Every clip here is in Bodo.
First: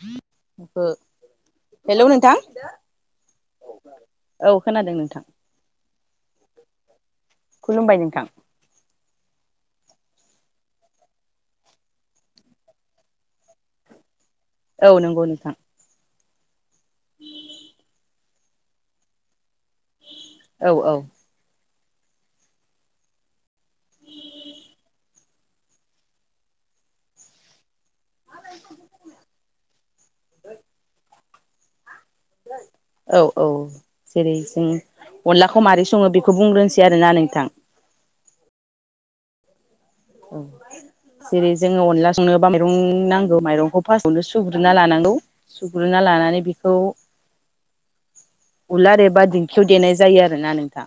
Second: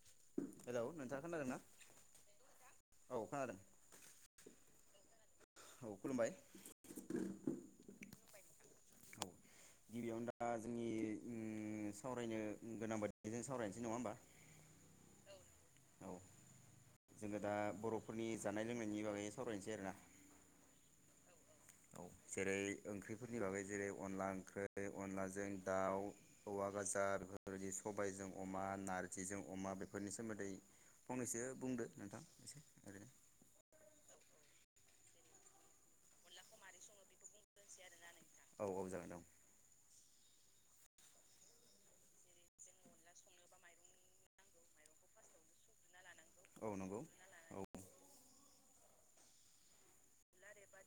[inaudible] हेलौ बो नोंथाङा खोनादों ना हेलौ नोंथां औ खोनादों औ खोनादों नोंथां। औ खुलुमबाय। खुलुमबाय नोंथां। औ गिबियावनो दा जोंनि उम सावरायनो गोनां बादि जों सावरायनोसै नङा होमबा? औ नंगौ नोंथां। औ जोङो दा बर'फोरनि जानाय लोंनायनि बागै सावरायनोसै आरोना औ औ। जेरै ओंख्रिफोरनि बागै जेरै अनला ओंख्रै, अनलाजों दाउ, औवा गाजार बेफोरबायदि सबायजों अमा, नारजिजों अमा बेफोरनि सोमोन्दै फंनैसो बुंदो नोंथां एसे ओरैनो औ औ जेरै जों अनलाखौ मारै सङो बेखौ बुंग्रोनोसै आरोना नोंथां। औ औ जागोन औ। औ जेरै जोङो अनला संनोबा माइरं नांगौ माइरंखौ फार्स्ट नो सुग्रोना लानांगौ सुग्रो ना लानानै औ बिखौ नंगौ औ उलार एबा दिंखियाव देनाय जायो आरोना नोंथां।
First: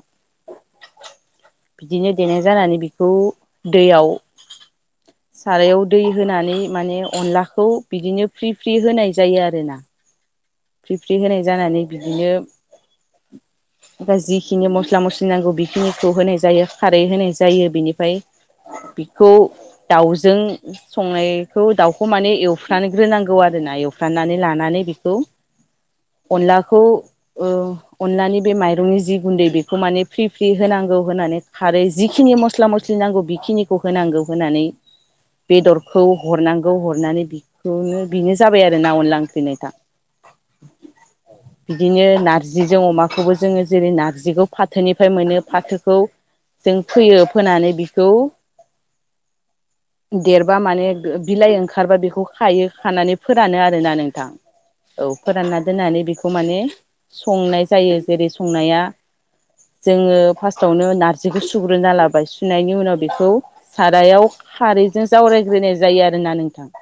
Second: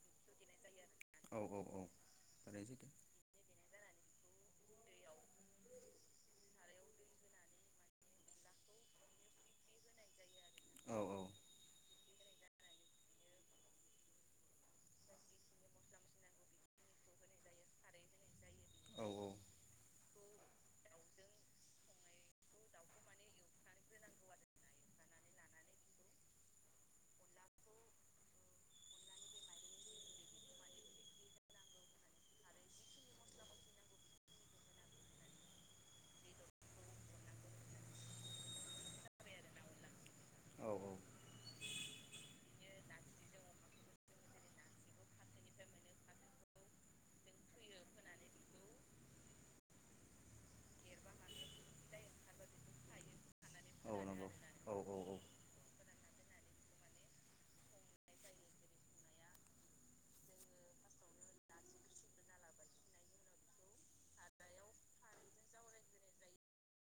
औ औ औ बिदिनो देनाय थारैनो जानानै सैथो बिखौ दैयाव सारायाव दै होनानै माने अनलाखौ बिदिनो फ्रि फ्रि होनाय जायो आरोना। फ्रि फ्रि होनाय जानानै बि बिनो जिखिनि मस्ला मस्लि नांगौ बेखिनिखौ होनाय जायो खारै होनाय जायो बिनिफ्राय बिखौ दाउजों संनायखौ दाउखौ माने एवफ्रानोग्रोनांगौ आरोना एवफ्रानानै लानानै बेखौ अनलाखौ ओ अनलानि बे माइरंनि जि गुन्दै बेखौ माने फ्रि फ्रि होनांगौ होनानै खारै जिखिनि मस्ला मस्लि नांगौ बेखिनिखौ होनांगौ होनानै बेदरखौ हरनांगौ हरनानै बेखौनो बेनो जाबाय आरो ना अनला ओंख्रि नोंथां। औ औ। बिदिनो नार्जिजों अमाखौबो जोङो जेरै नारजिखौ फाथोनिफ्राय मोनो फाथोखौ जों फोयो फोनानै बिखौ देरबा माने बिलाइ ओंखारबा बेखौ खायो खानानै फोरानो आरोना नोंथां। औ फोरानना दोननानै बेखौ खौ माने संनाय जायो। जेरै संनाया जोङो फासावनो नारजिखौ सुग्रोना लाबाय सुनायनि उनाव बेखौ सारायाव खारैजों जावरायग्रोनाय जायो आरोना नोंथां।